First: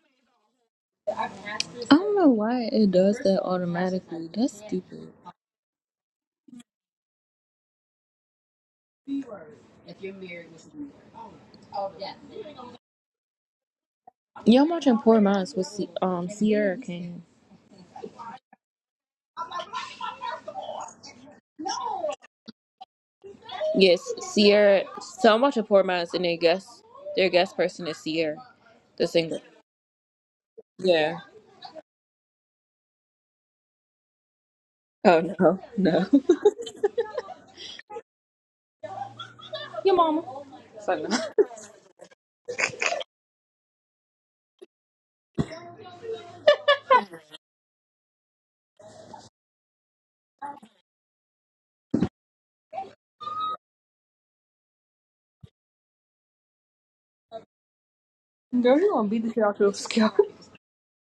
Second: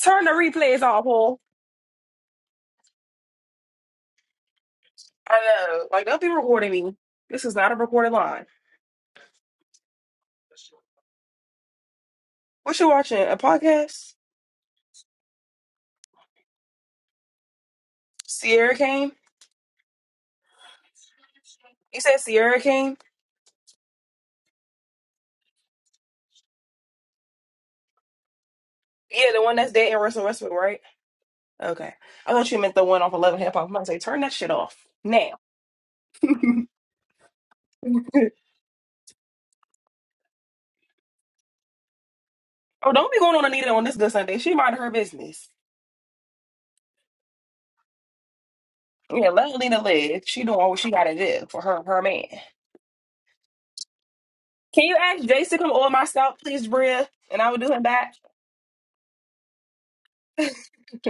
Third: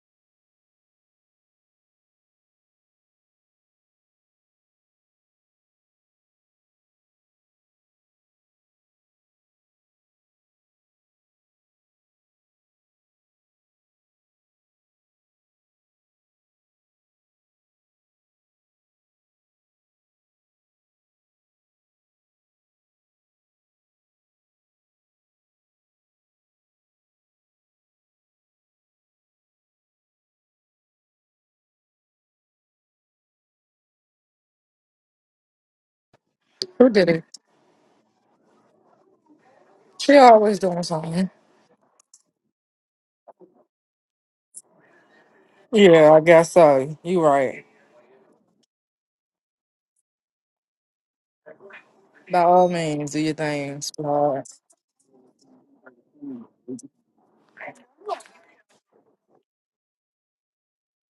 Turn the replays off, I Paul. don't know why it does that automatically. That's stupid. I know. Like, they'll be recording me. This is not a recorded line. What you watching? A podcast? Yeah, I'm watching Poor Minds with C- um Sierra Kane. Sierra Kane? You said Sierra Kane? Yes, Sierra. So I'm watching Poor Minds, and their guest their guest person is Sierra, the Yeah, singer. the one that's dating Russell Westbrook, right? Yeah. Okay. I thought you meant the one off 11 Hip Hop. I'm about to say, turn that shit off. Oh Now. no, no. Who did it? oh, Your She mama. always doing So no. something. don't be going on Anita on this good Sunday. She minding her business. Yeah, I guess so. You right. Yeah, let Anita live. She doing what she gotta do for her her man. By all means, do your things. Lord. Can you ask Jace to come on my scalp, please, Bria? And I will do him back. Girl, you gonna beat the shit out your scalp.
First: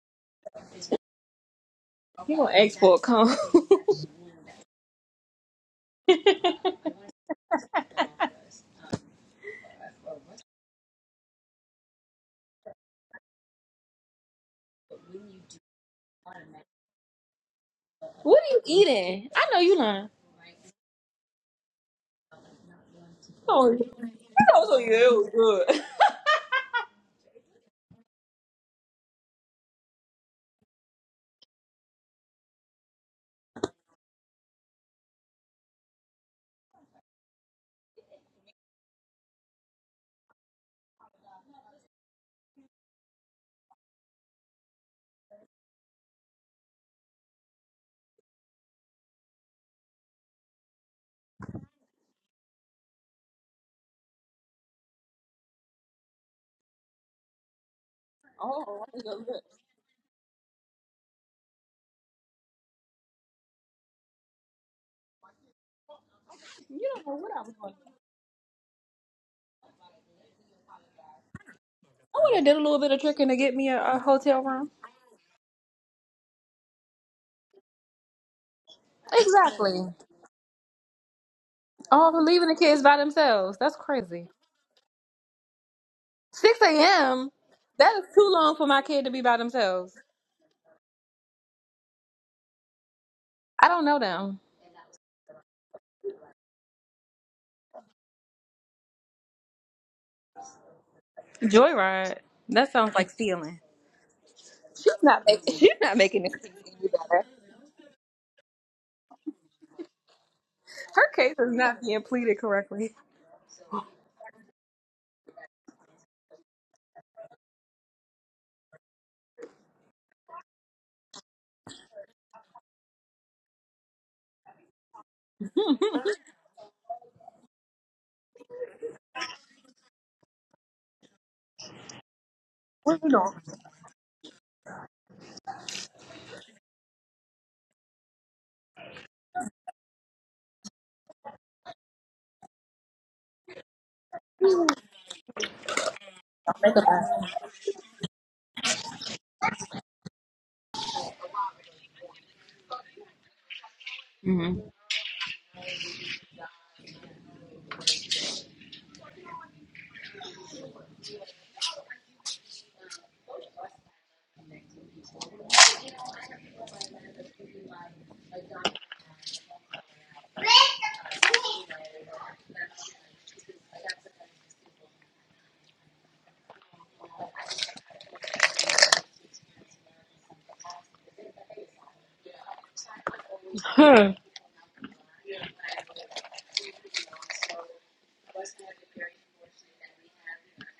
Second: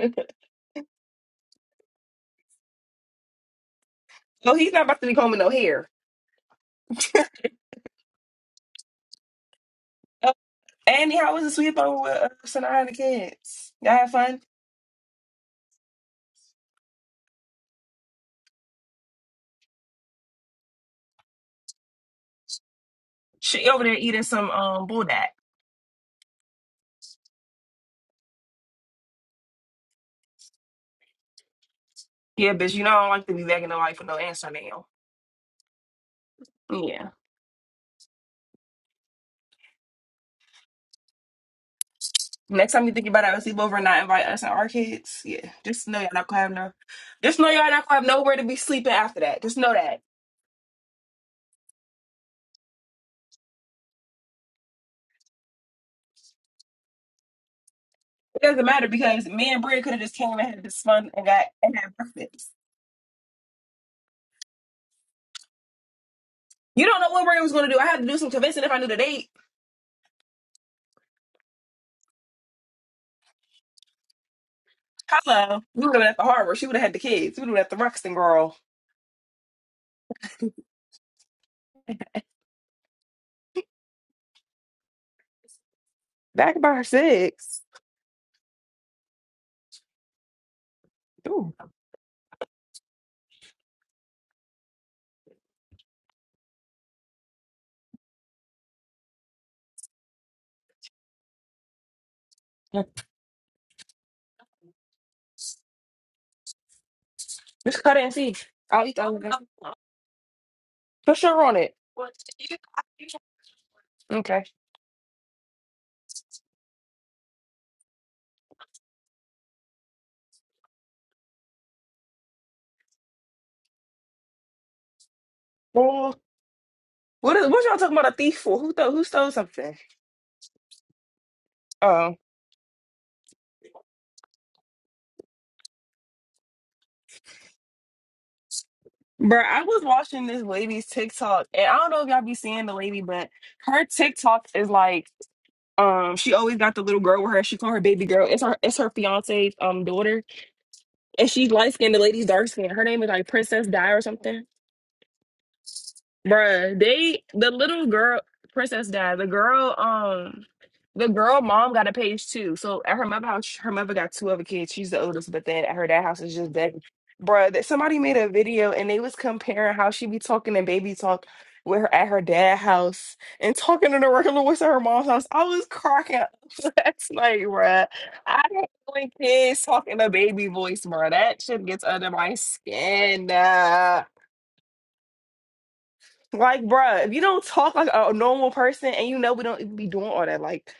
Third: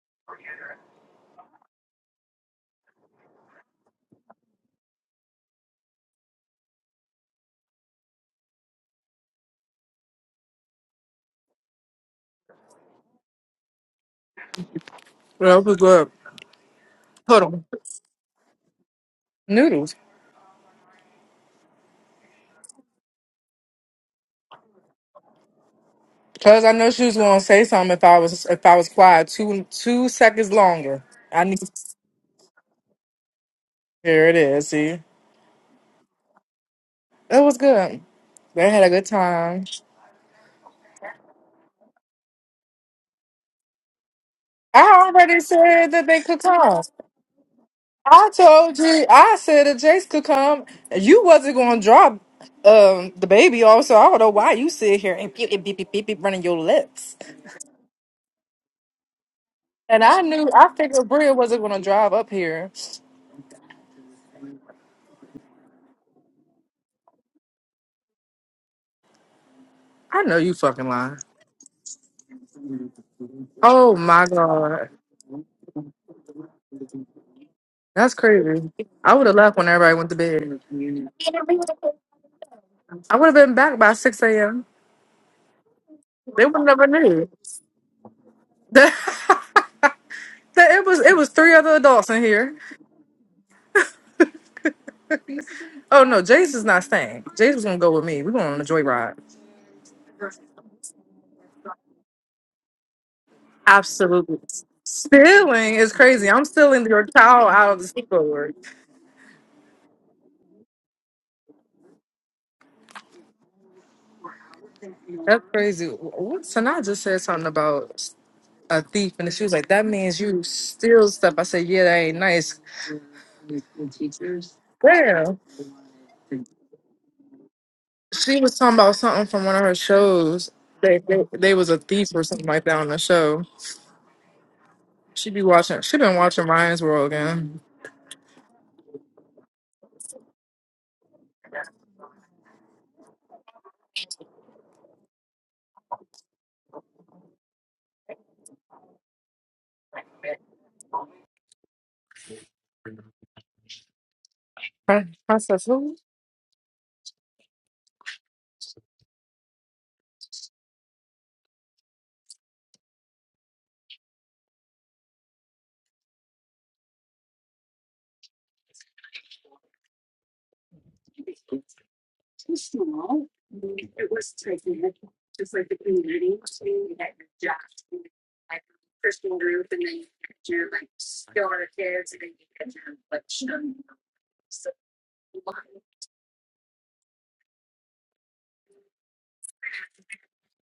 You gonna ask for a comb? no, he's not about to be combing no hair. Andy, how was the sleepover with uh, Sanaa and the kids? Y'all had fun? That was good. Hold on. what are you eating? I know you Noodles. lying. She Oh, over there eating I some know so um you. bulldog. It was good. Cause I know she was gonna say something if I was if I was quiet two two seconds longer. I need Yeah, bitch, you know I don't like to be back in the life with no here it answer is, now. see. Yeah. It was good. They had a good time. Next time you think about having a sleepover and not invite us and our I kids, already yeah. said Just know that y'all they not could gonna have no come. just know y'all not gonna have I nowhere to be told sleeping you, after I that. Just said know if that. Jace could come, you wasn't gonna drop um the baby off, so I don't know why you sit here and beep beep beep beep beep, beep running your lips. It doesn't Oh, matter I because me and Bria could have And just I came and knew had I this figured fun and Bria got wasn't and gonna had drive up breakfast. here. You don't don't know know what what Bria I was was gonna doing. do. I had to do some convincing if I knew the date. I know you fucking lying. I would have did a little bit of tricking to get me a, Oh a my hotel room. god. Hello. We would have been at the harbor. She would have had the kids. We would have been at the That's Ruxton girl. crazy. I would have left when Exactly. everybody went to bed. Oh, leaving the kids by I would have been themselves. That's back by six crazy. AM. They 6 would Back by her never knew. a.m. six. That is too long for my The- kid to be by themselves. it was it was Ooh, three other adults in here. I don't know them. Oh no, Jace is not staying. Jace was gonna go with me. We're going on a joyride. Joyride. That yeah. sounds like stealing. Absolutely. She's not making. She's Stealing is not making crazy. the I'm case stealing any your better. child out of Just the cut it and see. schoolwork. I'll eat the other one. Her Put case sugar is on it. not being pleaded correctly. Okay. That's crazy. What Sanaa just said something about a thief, and she was like, "That means you steal stuff." I said, "Yeah, that ain't nice." Well, Well, what is, what y'all talking about a thief she was for? Who talking th- about who something stole from one of her something? shows. They they, they was a thief Oh, or something like that on the show. She be watching. She been watching Ryan's World again. bro, I was watching this lady's TikTok, and I don't know if y'all be seeing the lady, but her TikTok is like, um, she always got the little girl with her. She called her baby girl. It's her it's her fiance's um daughter, and she's light skinned. The lady's dark skinned. Her name is like Princess Di or something. Huh? I Princess who? Bruh, they the little girl princess died. The girl, um, the girl mom got a page too. So at her mother house, her mother got two other kids. She's the oldest, but then at her dad house is just dead. Bruh, that somebody made a video and they was comparing how she be talking in baby talk with her at her dad house and talking in the regular voice at her mom's house. I was cracking up. That's like, bruh, I don't like kids talking a baby voice, bruh. That shit gets under my skin. nah. Huh. Like, bruh, if you don't talk like a normal person and you know we don't even be doing all that, like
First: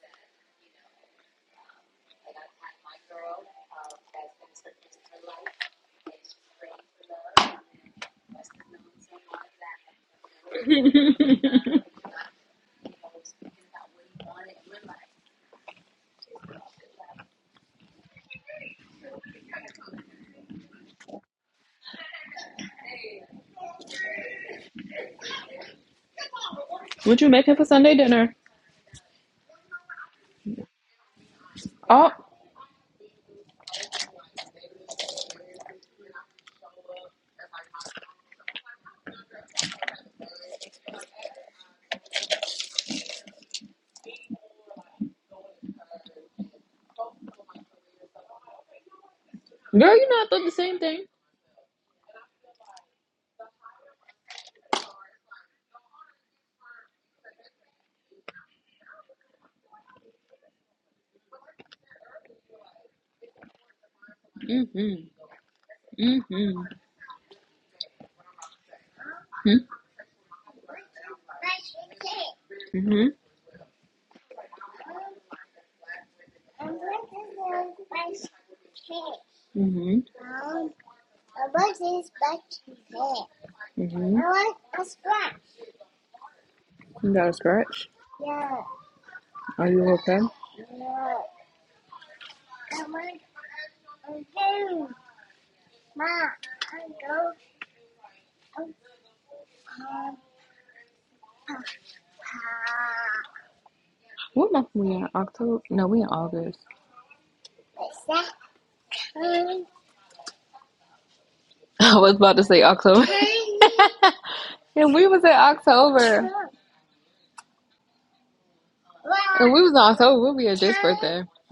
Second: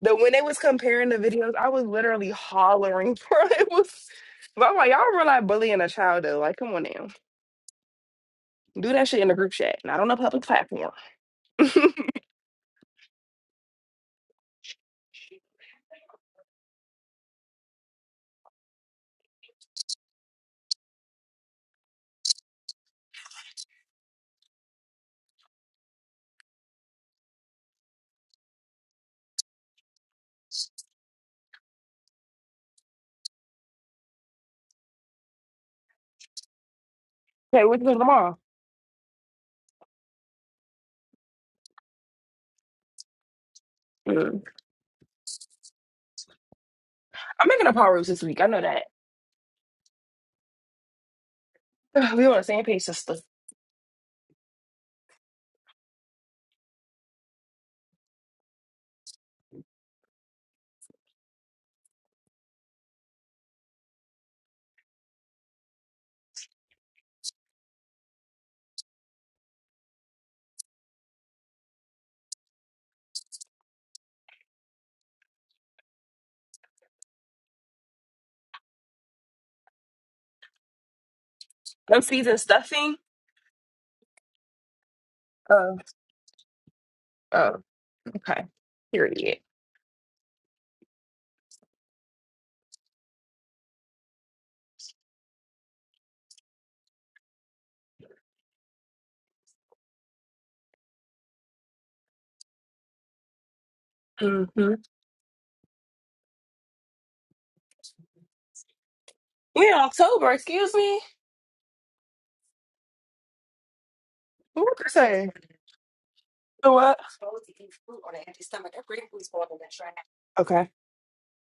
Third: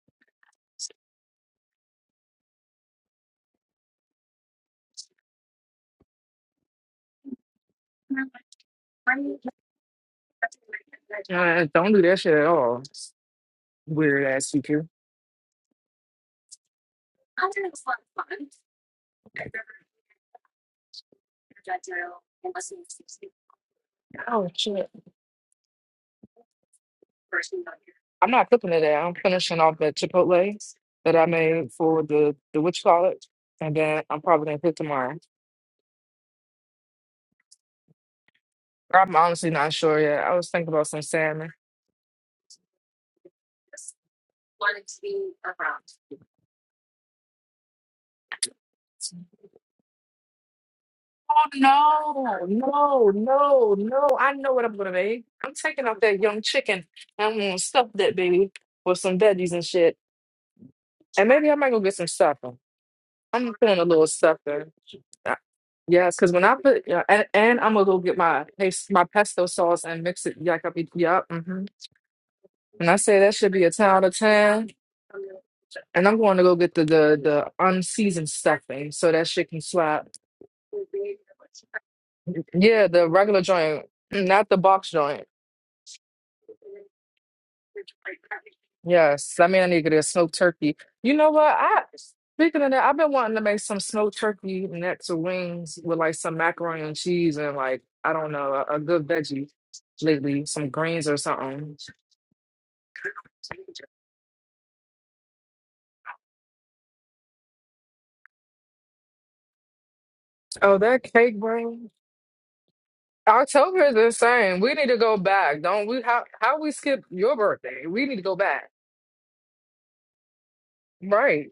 the when they was comparing the videos, I was literally hollering, bro. It was but I'm like, y'all realize bullying a child though. Like, come on now. Do that shit in a group chat, not on a public platform. Uh, don't do that shit at all. Weird ass teacher. Would you make it for Sunday I'm dinner? not cooking today. I'm finishing off the chipotle that I made for Oh, the the witch college, and then I'm probably gonna cook tomorrow. Okay, what you doing tomorrow? Or I'm honestly not sure yet. I was thinking about some salmon. Mm. I'm making a pot roast this week. I know that. Girl, you know I thought the same thing. Oh we on the no, same page, no, sister. no, no! I know what I'm gonna make. I'm taking out that young chicken and I'm gonna stuff that baby with some veggies and shit, and maybe I might go get some stuffing. I'm feeling a little stuffing. Mm-hmm. Uh, Yes, because when I Mm-hmm. put yeah, and, and I'm gonna go get my pas- my pesto Mm-hmm. sauce and mix it. Yuck, yup. yup, Mm-hmm. And I say Mm-hmm. that should be a ten out of ten. And I'm going to go get the the, the unseasoned stuffing so that shit can Mm-hmm. slap. No season Yeah, stuffing. the regular joint, You mm, not the box joint. Oh, got a oh, scratch? okay. Yes, Period. I mean I Are need you to get a okay? smoked turkey. You know what? I speaking of that, I've been wanting to make some smoked turkey next to wings with like some macaroni and cheese and like I don't know a, a good veggie lately, some greens or something. What month Mm-hmm. we in? October? No, we in August. We in October, excuse Oh, me. that cake, bro. I was about to say October. October is the same. What We need you and to we go say? was You in back. Don't we? How October. how we know What? skip your birthday? We need to go back. And we was in October. We'll be Okay. at Jake's birthday. Right.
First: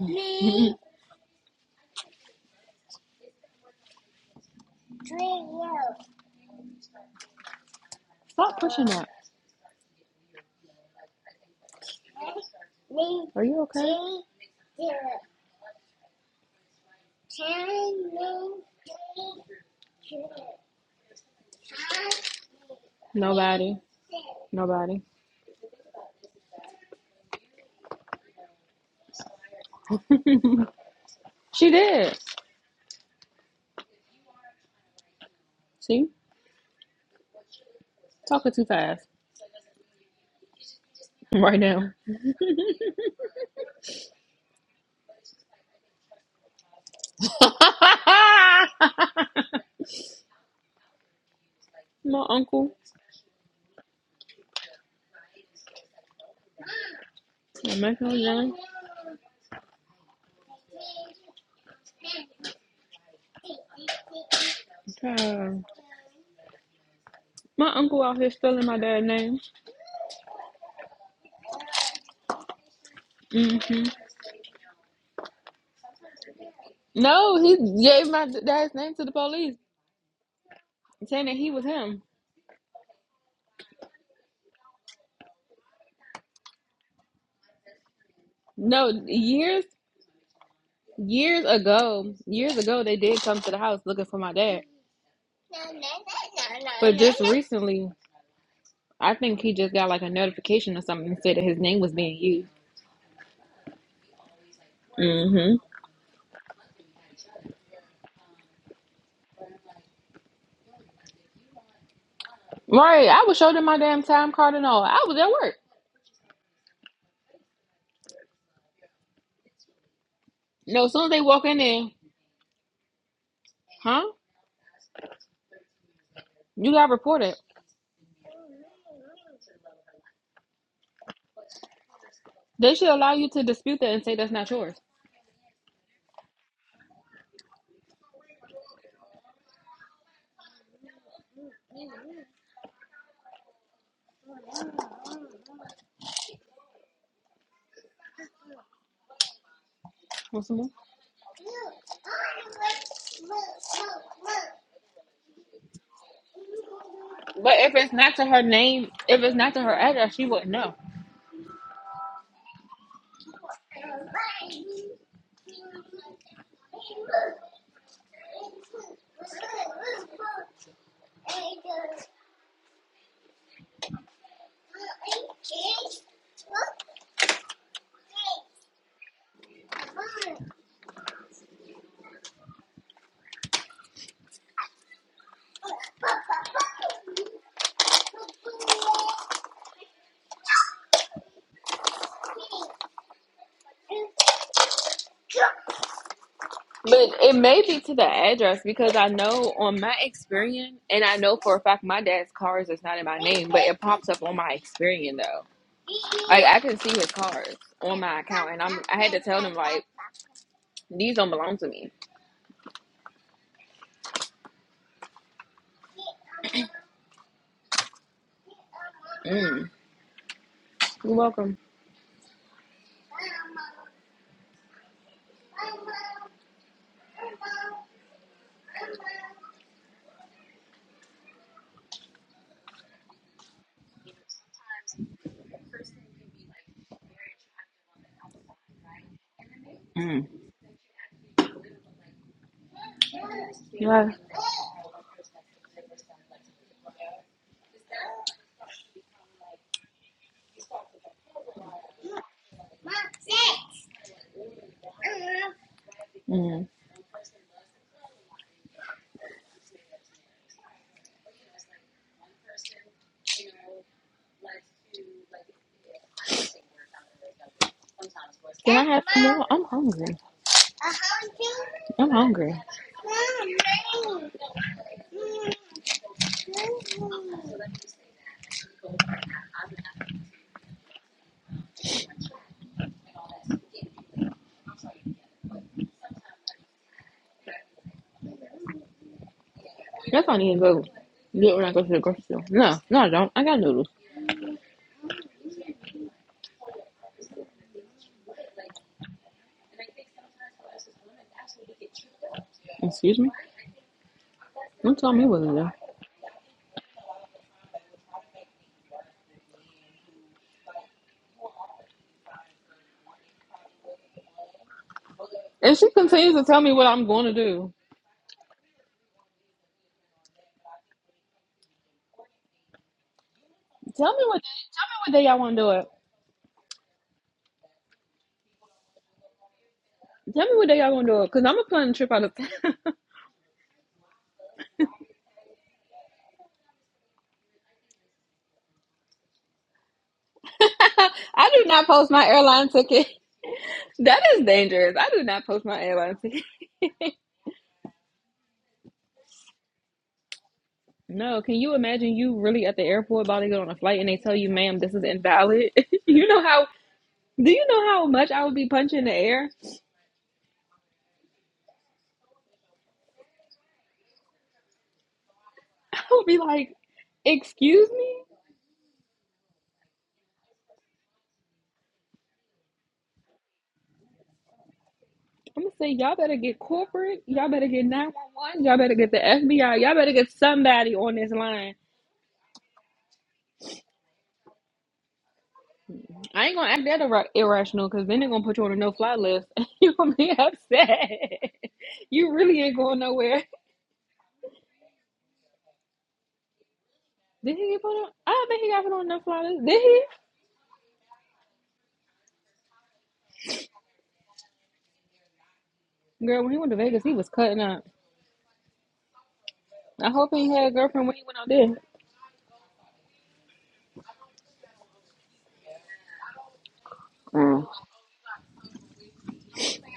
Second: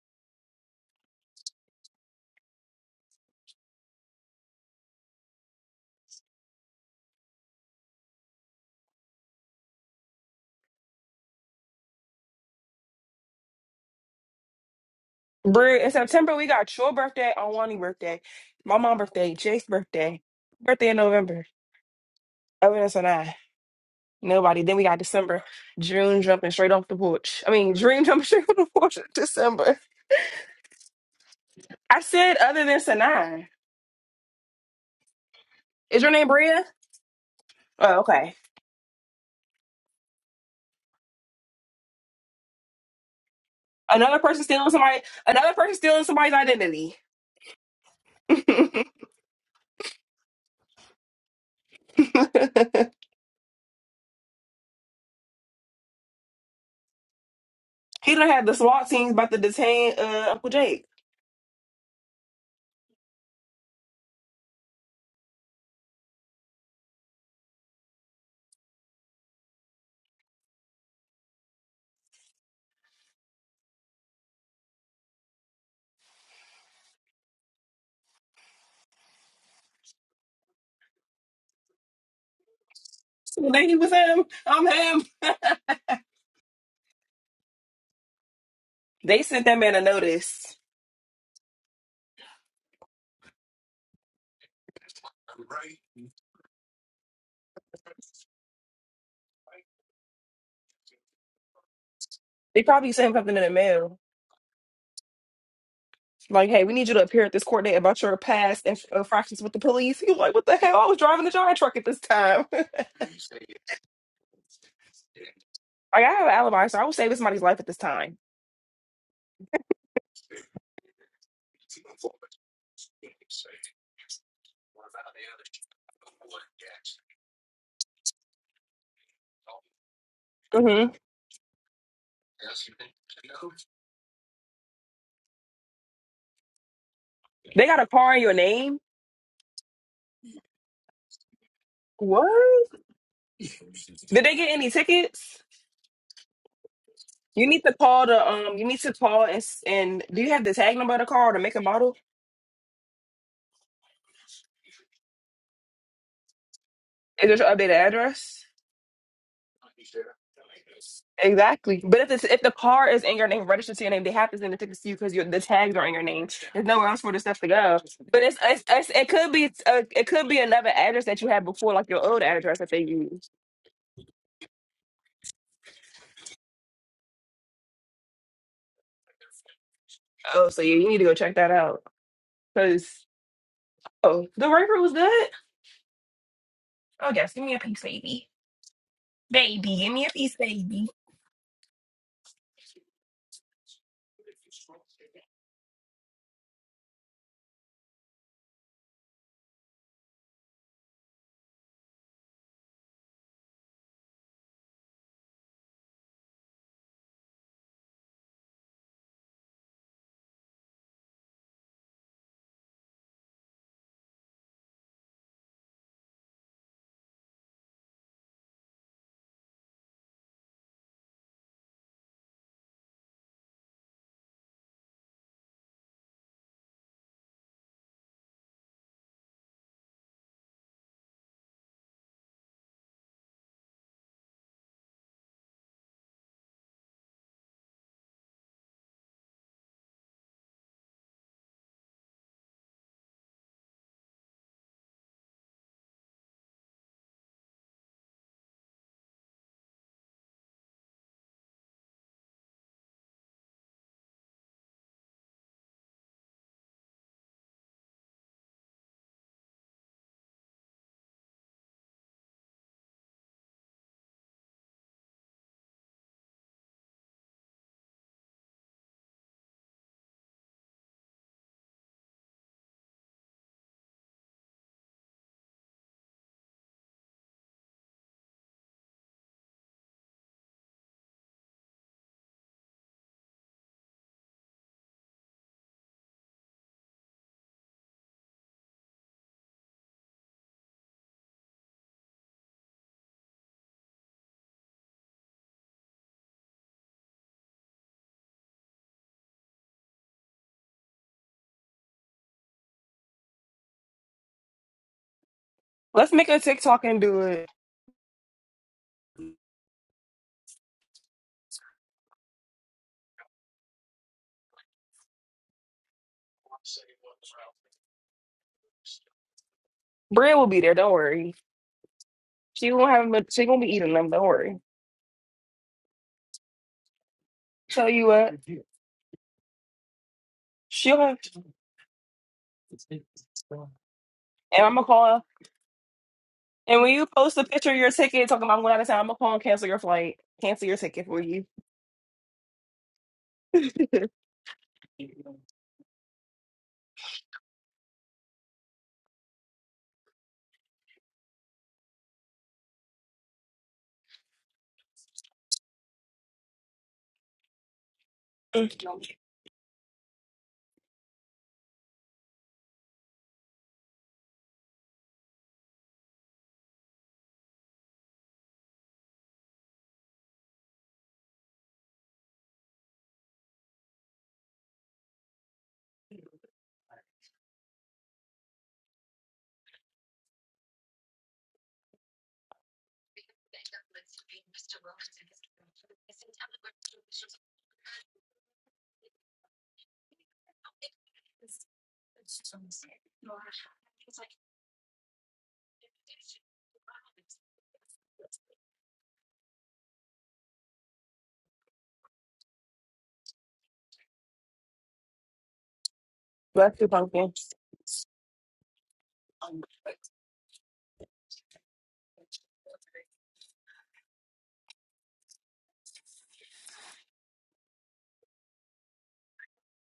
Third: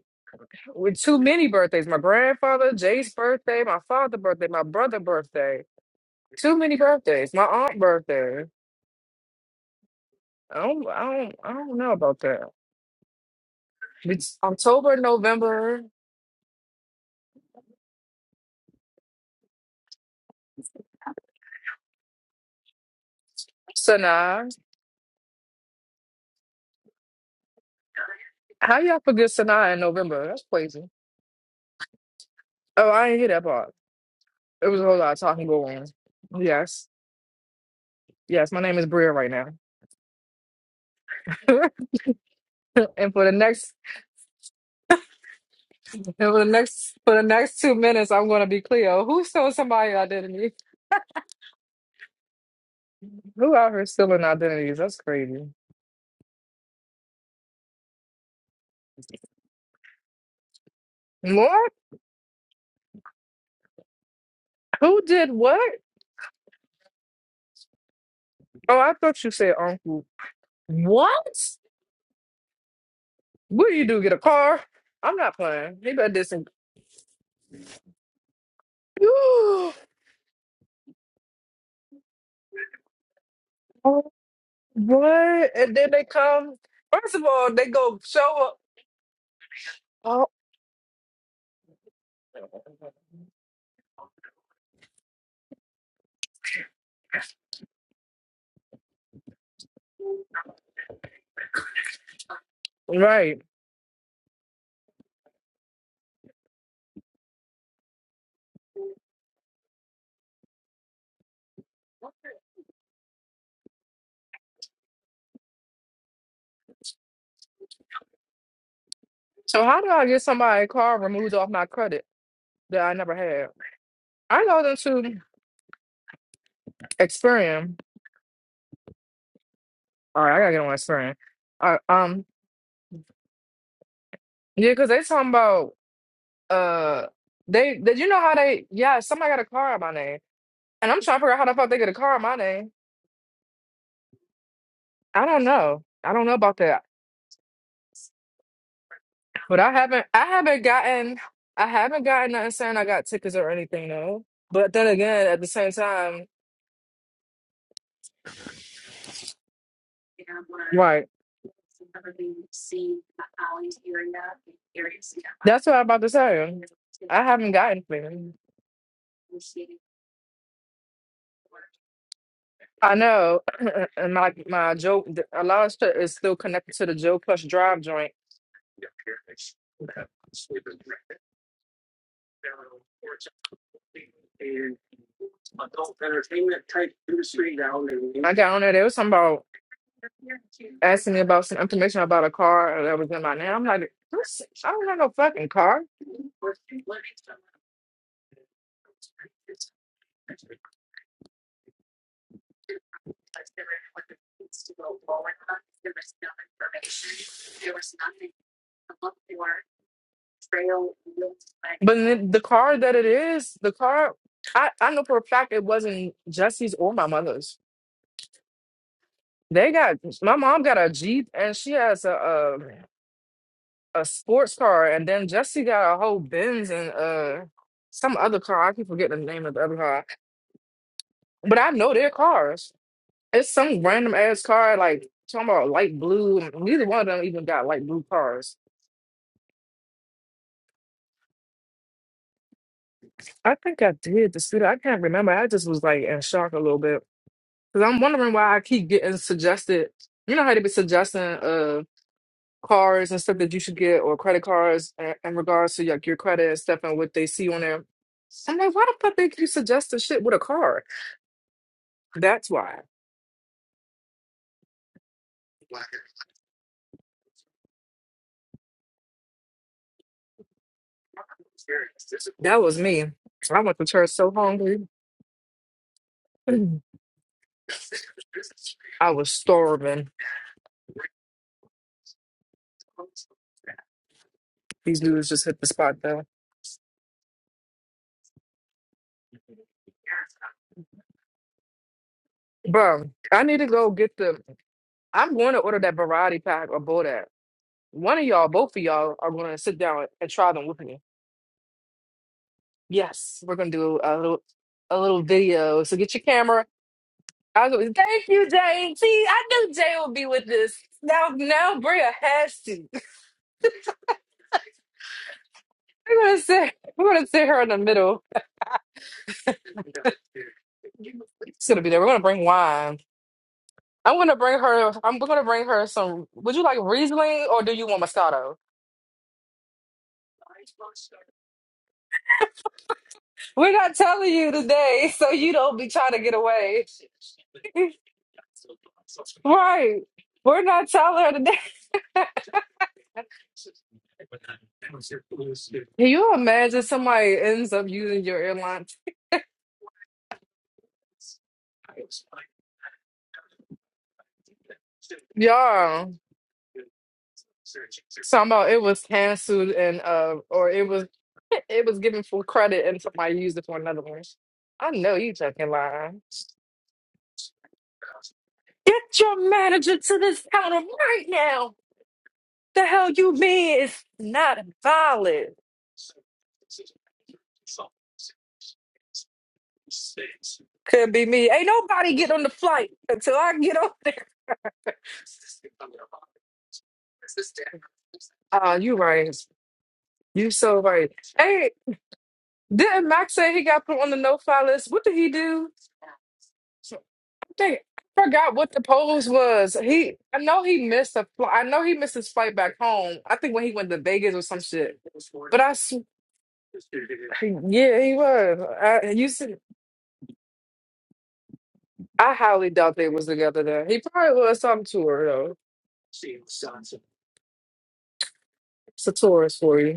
With too many birthdays. My grandfather, Jay's birthday, my father's birthday, my brother's birthday. Too many birthdays. My aunt's birthday. Stop pushing that. I don't I don't I don't know about that. Are you okay? It's October, Bru, November, in September we got your birthday, Awani's birthday, my mom's birthday, Jake's birthday, birthday in November. Other than so nine. Nobody. Sanaa. Nobody. Then we got Nobody. December. June jumping straight off the porch. I mean, Dream jumping straight off the How porch y'all in forget Sanaa December. in November? That's crazy. she I did. said other than Oh, I didn't hear that Sanai. part. It was a whole lot of talking going Is See? your name on. Bria? Yes. Oh, okay. Yes, Talking my too name is fast Bria right now. right now. and for the next Another person stealing somebody. Another person stealing And somebody's for the identity. next for the next two minutes, I'm he gonna be Cleo. Who stole somebody's identity? My uncle, Who out here stealing identities? That's crazy. I'm not going done had the SWAT teams about to detain uh, Uncle Jake. What? Who did Child, what? My uncle out here stealing Oh, my I dad's thought you name. said uncle. What? What do hmm you do? Get a car? I'm not playing. He better did some. No, he gave my dad's name to the police, Ooh, saying that he was him. So they was oh, him. I'm him. what? And then they come. First of all, they go show up. No, They sent that years, man a Oh, notice. years ago, years ago, they did come to the house looking for my dad. But just recently, I think he just got like a notification or something that said that his name was being used. They probably sent him something right. in the mail. hmm Like, hey, we need you to appear at this court date about your past and infractions with the police. He was like, what the hell? I was driving a giant truck at this time. like, Right, I was showing them my damn time card and all. I was at work. I have an alibi, so I was saving somebody's life at this time. So how do I get somebody's No, as car soon as they removed walk off in my there, credit that I never had? huh? I know them to You got reported. Experian All right, I gotta get on my hmm screen. All right, um, They should allow you to dispute that and say that's not yeah, yours. because they talking about uh, They they got a did you car know in your how they? name? Yeah, somebody got a car on my name, and I'm trying to figure out how the fuck they get a car on my What? name. Did they get any I tickets? don't know. I don't know about that, You need to call the um. You need to call and but s- I and haven't. do I you have What's the the haven't move? tag number of the gotten. car or the make and I model? haven't gotten nothing saying I got tickets or anything though. But then again, at the same time, Is this your But if updated it's not to address? her name, if it's not to her address, she wouldn't know. right? Exactly. But if the, if the car is in your name, registered to your name, they have to send the tickets to you because the That's what tags I'm are in about your to name. say. There's nowhere else for the I stuff to haven't go. gotten But anything. it's, it's, it's it could be uh, it could be another address that you had before, like your old address that they I used. know, and my my Joe, th- a lot of stuff is still connected to the Joe Plus Drive joint. Oh, so yeah, you need to go check that out. Cause oh, the record was good. I got Oh yes, give me a piece, baby, on there. There was something about baby, give me a piece, baby. asking me about some information about a car that was in my name. I'm like, this, I don't have no fucking car. But it may be to the address because I know on my Experian, and I know for a fact my dad's cars is not in my name, but it pops up on my Experian though. Like I can see his cars on my account, and I'm I had to tell them like these don't belong to me. But then the car that it is, the car, I, I know for a fact it wasn't Jesse's or my mother's. Mm. They got my mom got a You're Jeep and welcome. she has a, a sports car, and then Jesse got a whole Benz and uh some other car. I keep forgetting the name of the other car, but I know their cars. It's some random ass car, like talking about light blue. and Neither one of them even got light blue cars. Mm. I think I Yeah. did the student. I can't remember. I just was like in shock a little bit because I'm wondering why I keep getting suggested. You know how they be suggesting uh cars and stuff that you should get or credit cards in, in regards to like your credit and Mm. stuff and what they see on there. I'm like, why the fuck they keep suggesting shit with a car? That's why. Can I have some more? I'm hungry. I'm hungry. That was me. I went to church so hungry. I was starving. These dudes just hit the spot though. Guess I need to go do it when I go to the grocery store. No, no, I Bro, don't. I I need got to noodles. go get the I'm going to order that variety pack or Bodak. One of y'all, both of y'all are gonna sit down and try them with me. Excuse me. Yes, we're gonna do a little Don't a tell little me what to do. video. So Let's get your make a camera. TikTok and do it. I go, thank you, Jay. See, I knew Jay would be with this. Now now Bria has to. If she We're continues gonna to tell me sit what I'm we're going gonna to sit her in do, the middle. Bria will be there. Don't worry. It's gonna be there. We're gonna bring She won't wine. have. She won't be eating them. tell I'm Don't me gonna what day, worry. bring tell her. me what I'm day y'all gonna want to bring do her it. some. Would you like Riesling or do you Tell want you what, Moscato? Tell me what day y'all she'll want to have. do it, cause I'm gonna plan a trip out of town. We're not telling you And I'm gonna today, call. so you don't be trying to get And away. when you post a picture of your ticket talking about I'm going out of town, I'm gonna call and cancel your right. flight. We're Cancel your not ticket for telling her you. I today. do not post my airline ticket. That is dangerous. I do not post my Can airline you ticket. imagine somebody ends up using your airline? No, can you imagine you really at the airport about to get on a flight and they tell you, ma'am, this is invalid? Yeah. you know how? Do you know how much I Talking would be about it was punching the air? canceled and uh, or it was it was given full credit and somebody used it for another one. I know you fucking lying. I'll be like, excuse me? Get your manager to this counter right now. The hell you mean it's not valid? I'm gonna say y'all better get corporate, y'all better get 911, y'all better get the FBI, y'all better get somebody Could on be this me. Ain't line. nobody get on the flight until I get on there. I ain't gonna act that ir- irrational because then they're gonna put you on Ah, a no you fly right. list and you're gonna be You so right. upset. Hey, you really ain't going didn't Max nowhere. say he got put on the no-fly list? What did he do? So- I Did he think get put on? I I don't forgot think he what the got put on a no pose fly list. was. Did He, he? I know he missed a flight. I know he missed his flight back home. I think when he went to Vegas or some shit. But I, s- Girl, when he went Bless to you, Vegas, he was pumpkin. cutting up. yeah, he was. I, you see, I hope he had a girlfriend when he went out there. I highly doubt they was together there. He probably was some tour though. Mm. It's a tourist for you.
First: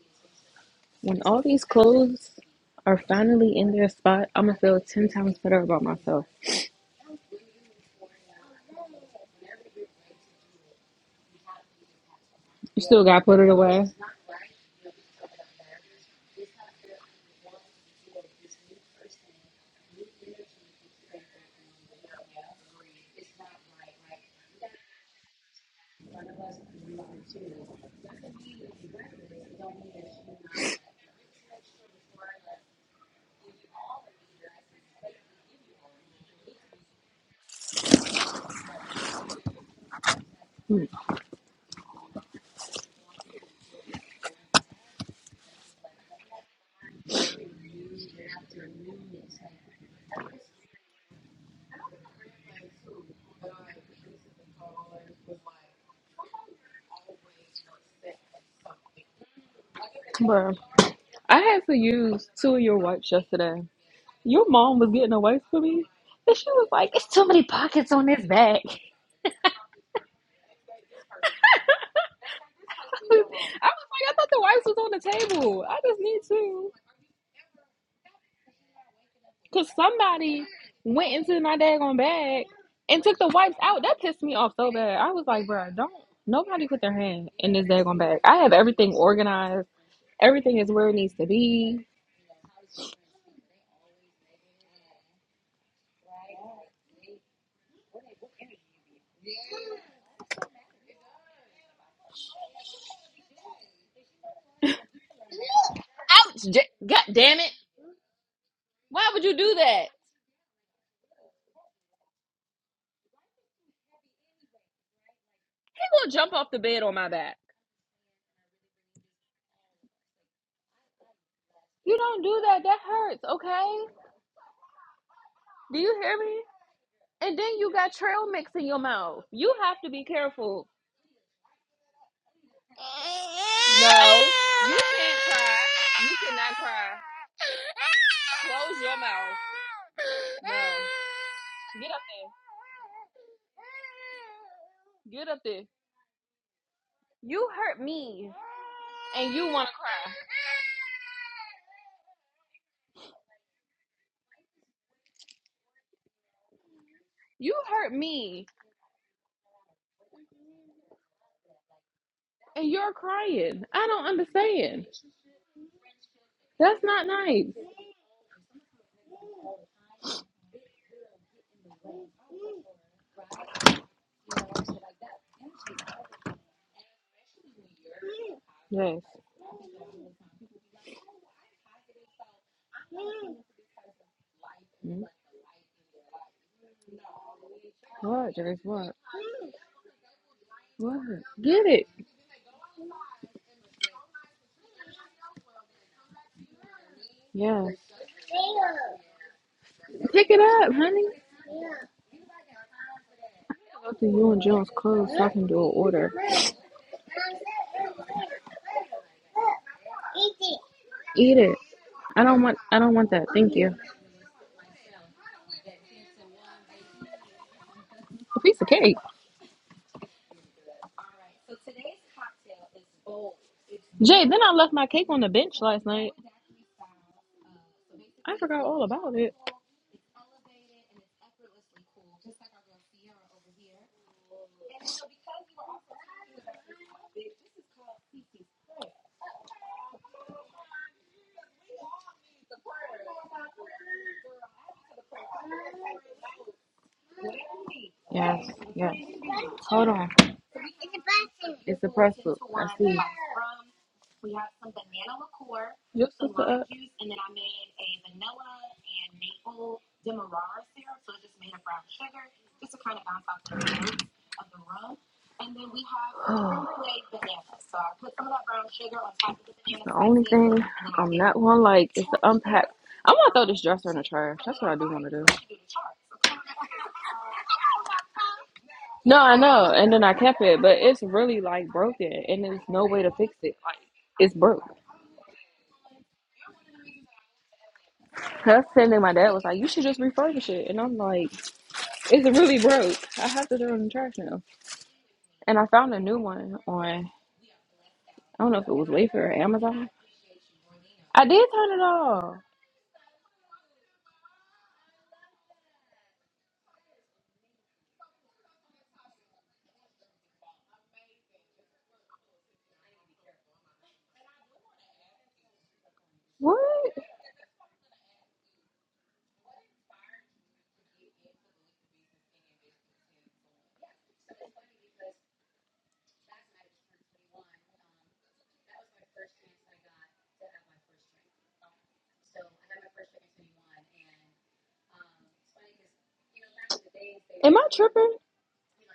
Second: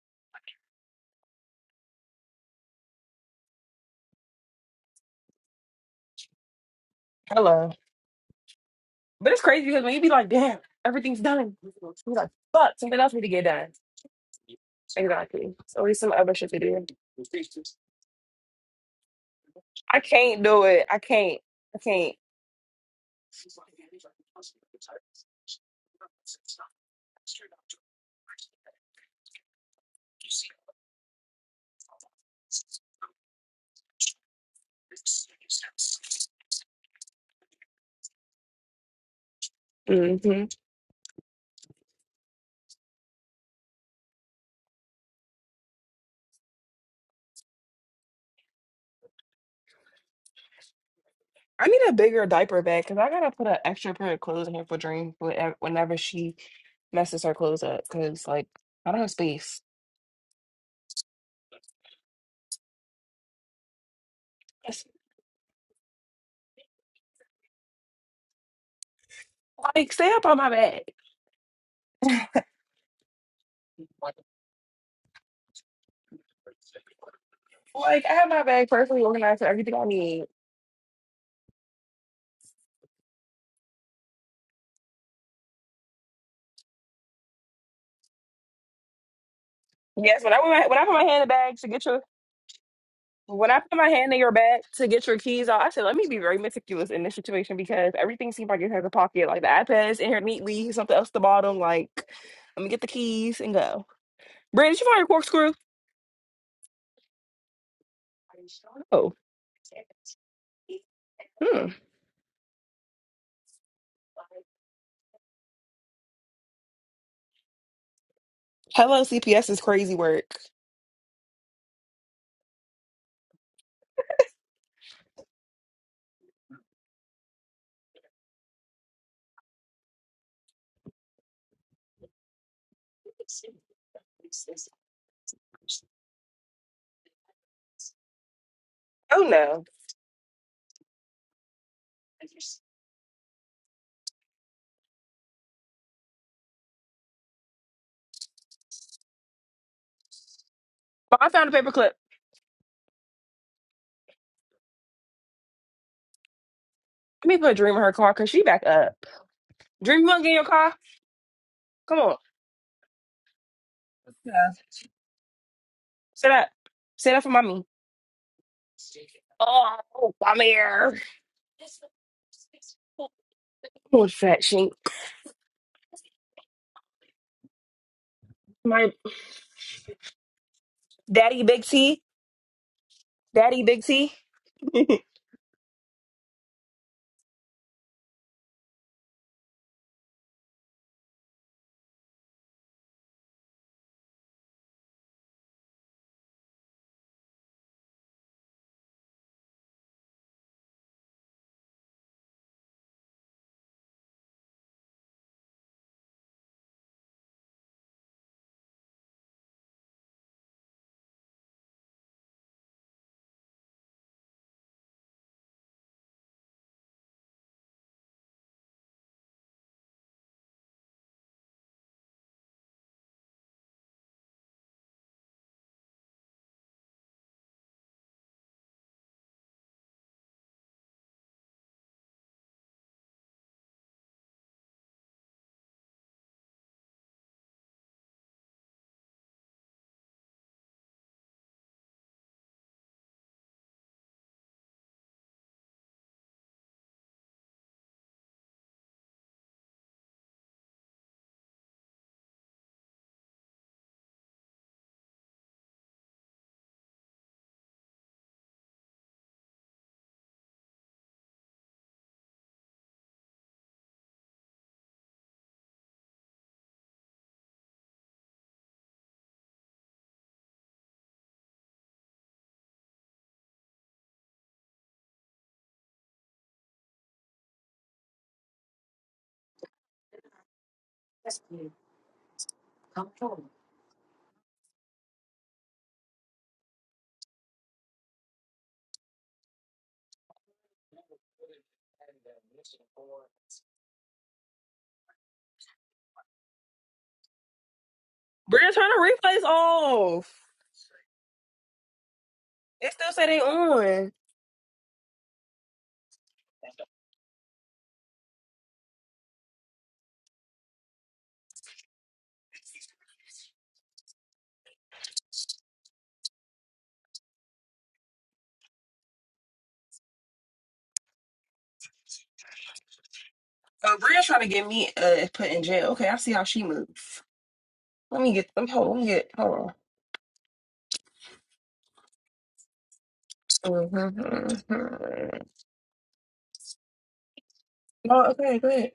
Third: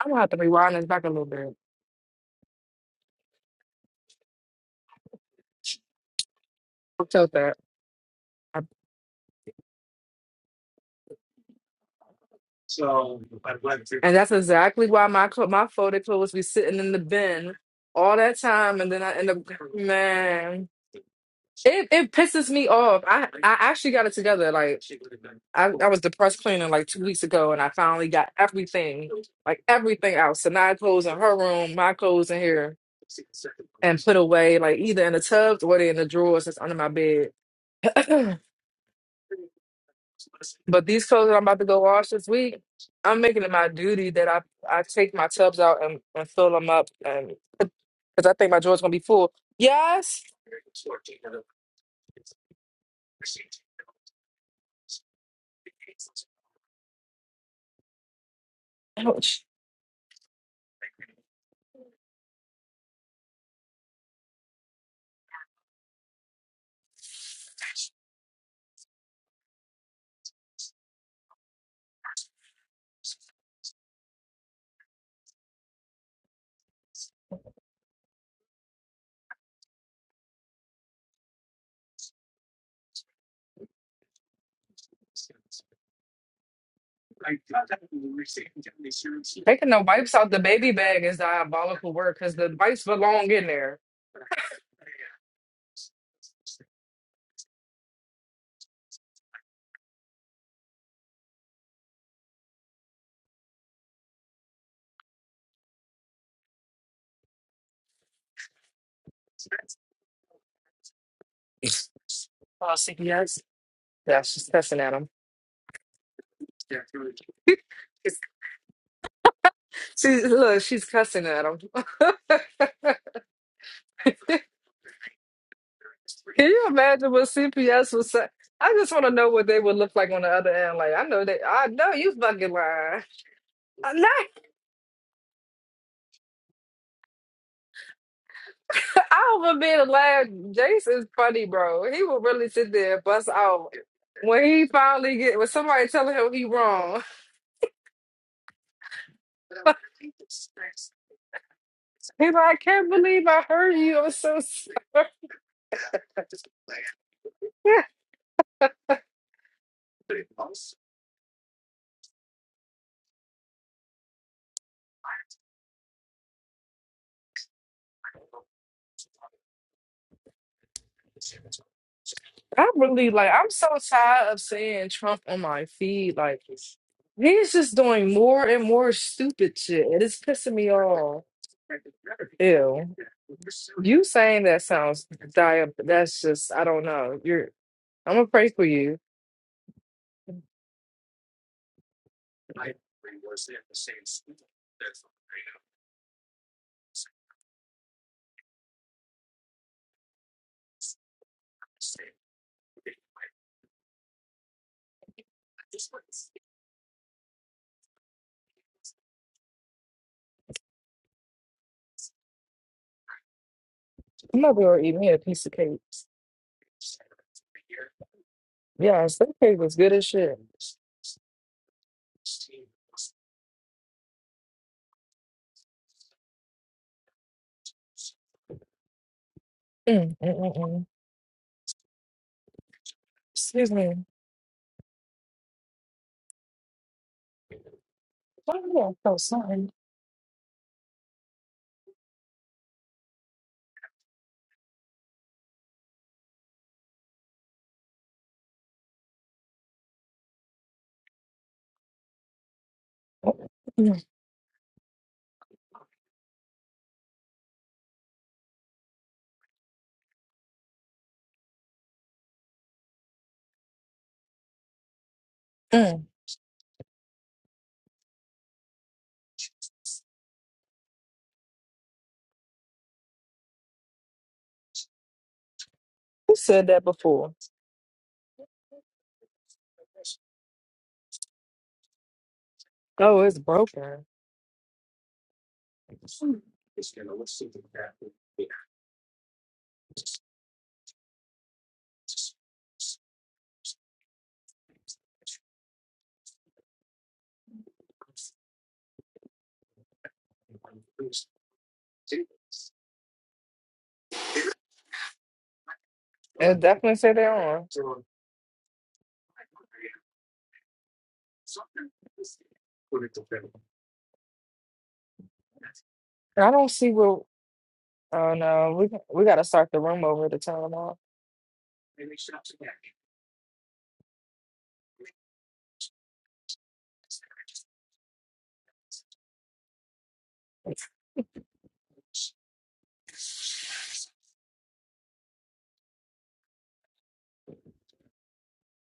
I'm gonna have to rewind this back a When little all bit. these clothes are finally in their spot, I'm gonna feel 10 times better about myself. I'll Tilt that. Hello. I- But it's crazy because when you be like, damn, everything's done. You're like, fuck, You something still else need got to put get it done. away, And that's exactly why my cl- Exactly. my So there's folded some clothes other be shit to sitting do. in the bin all that time, and then I end up I can't do man. it. I can't. I It it can't. pisses me off. I I actually got it together. Like I, I was depressed cleaning like two weeks ago, and I finally got everything, like everything out. So Sanaa clothes in her room, my clothes in here, and put away like either in the tubs or they in the drawers that's under my bed. hmm But these clothes that I'm about to go wash this week, I'm making it my duty that I, I take my tubs out and, and fill them up and because I think my drawer's gonna be full. Yes. I need a bigger diaper bag because I gotta put an extra pair of clothes in here for Dream whenever whenever she messes her clothes up. Cause like I don't have Ouch. space. bro. I had to use two of your wipes yesterday. Your mom It's- was getting a wipe for me, and she was like, "It's too many pockets on this bag." I Like stay up on my bed. was like, "I thought the wipes was on the table. I just need two, Like I have my bag perfectly organized for cause everything I need. somebody went into my daggone bag and took the wipes out. That pissed me off so bad. I was like, bro, don't nobody put their hand in this daggone bag. I have everything Taking organized. the wipes Yes, out when I the put Everything my, is baby when I where put it bag my hand needs is in to the bag to get be. diabolical your work because the wipes belong in when I put there. my hand in your bag to get your keys out, I said let me be very meticulous in this situation because everything seems like it has a pocket. Like the iPad's in here neatly, something else at the bottom. Like let me get the keys and go. Brandon, did you find your corkscrew? Ouch! J- God damn it! Why Oh, would you do that? hmm. Yeah, she's cussing at him. will jump off the bed on my back. Hello, CPS is crazy See, work. look, she's cussing at him. You don't do that. That hurts, okay? Do you hear me? Can you imagine what And then you CPS got was say? trail mix in I your just want to mouth. know what You they would have to look be like on the other careful. end. Like, I know they, I know you fucking lying. No, No, you can't cry. You cannot cry. Close your Oh I mouth. was no, being laugh. No. Jason's funny, bro. Get up He will there. really sit there and bust out when he finally Get get up when there. somebody telling him he wrong. You hurt me and you want to cry. He's but I found a paperclip. like, I can't believe I heard you. I'm so sorry. Let me You put Dream in her hurt car because she me back up. Dream, you want to get in your car? Come on, and you're crying. I don't understand. sit up, That's not sit up for nice. mommy. Oh, I'm here. I really like. I'm so Old tired of fat shink. seeing Trump on my feed. Like he's just doing more and more My Yes. stupid shit, and it's pissing me off. daddy Big T, Ew. daddy Big You T. saying that Bria Mm-hmm. sounds diab. That's just I don't know. You're. I'm gonna Hard pray drive, for you. what? What? Get it. Yes. Pick it up, honey. Go to you and Jones clothes so I can do an order. Eat it. I don't want I don't want that. Thank you. I'm over to eat me a piece of cake. A piece of cake. Yeah, that cake was good as shit. Jay, then I left my cake on the bench last night. I forgot all about it. Mm, mm, mm, mm. Excuse me. Why do I feel something? Yes, yes. Hold on. It's a press book. I see. Mm, Your sister up. And then I made a vanilla and maple demerara syrup, so I just made a brown sugar. mm. The only thing slices, I'm I am not gonna like is to unpack. I'm gonna throw this dresser in the trash. That's what I do want to do. Who said that before? No, I know. And then I kept it, but it's really like broken, and there's no way to Oh, fix it's it. Like broken. it's broke. That's the thing. My dad was like, "You should just refurbish it," and I'm like, "It's really broke. I have to throw it in the trash now." And I found a new one on. I don't know if it was trying to Wayfair or replays Amazon. off. I did turn it off. It still say they on. It definitely said that on. I don't see What? where. Oh no, we we gotta start the room over to turn them off. Uh, Bria trying to get me uh put in jail. Okay, I see how she moves. Let me get. Let me hold. on, Let me get. Hold on. Mhm. Am I tripping? No, okay, go ahead.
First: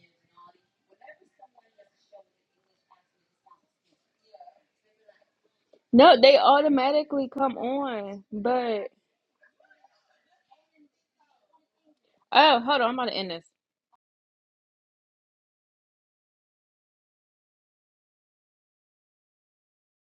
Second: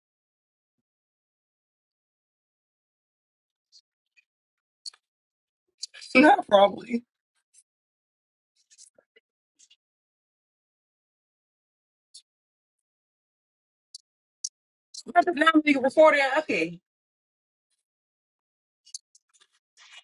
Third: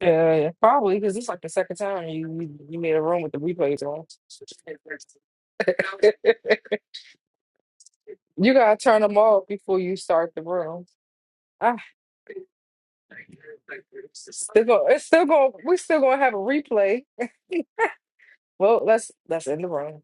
Yeah, yeah, probably because it's like the second time you you you made a room with the replays on. No, they Not probably. automatically come on. you gotta But turn them off before you start the room. I oh, hold on, I'm about to end this. Still go, it's I still just now going. we We still gonna recording. have a Okay. replay. Well, let's let's end the room.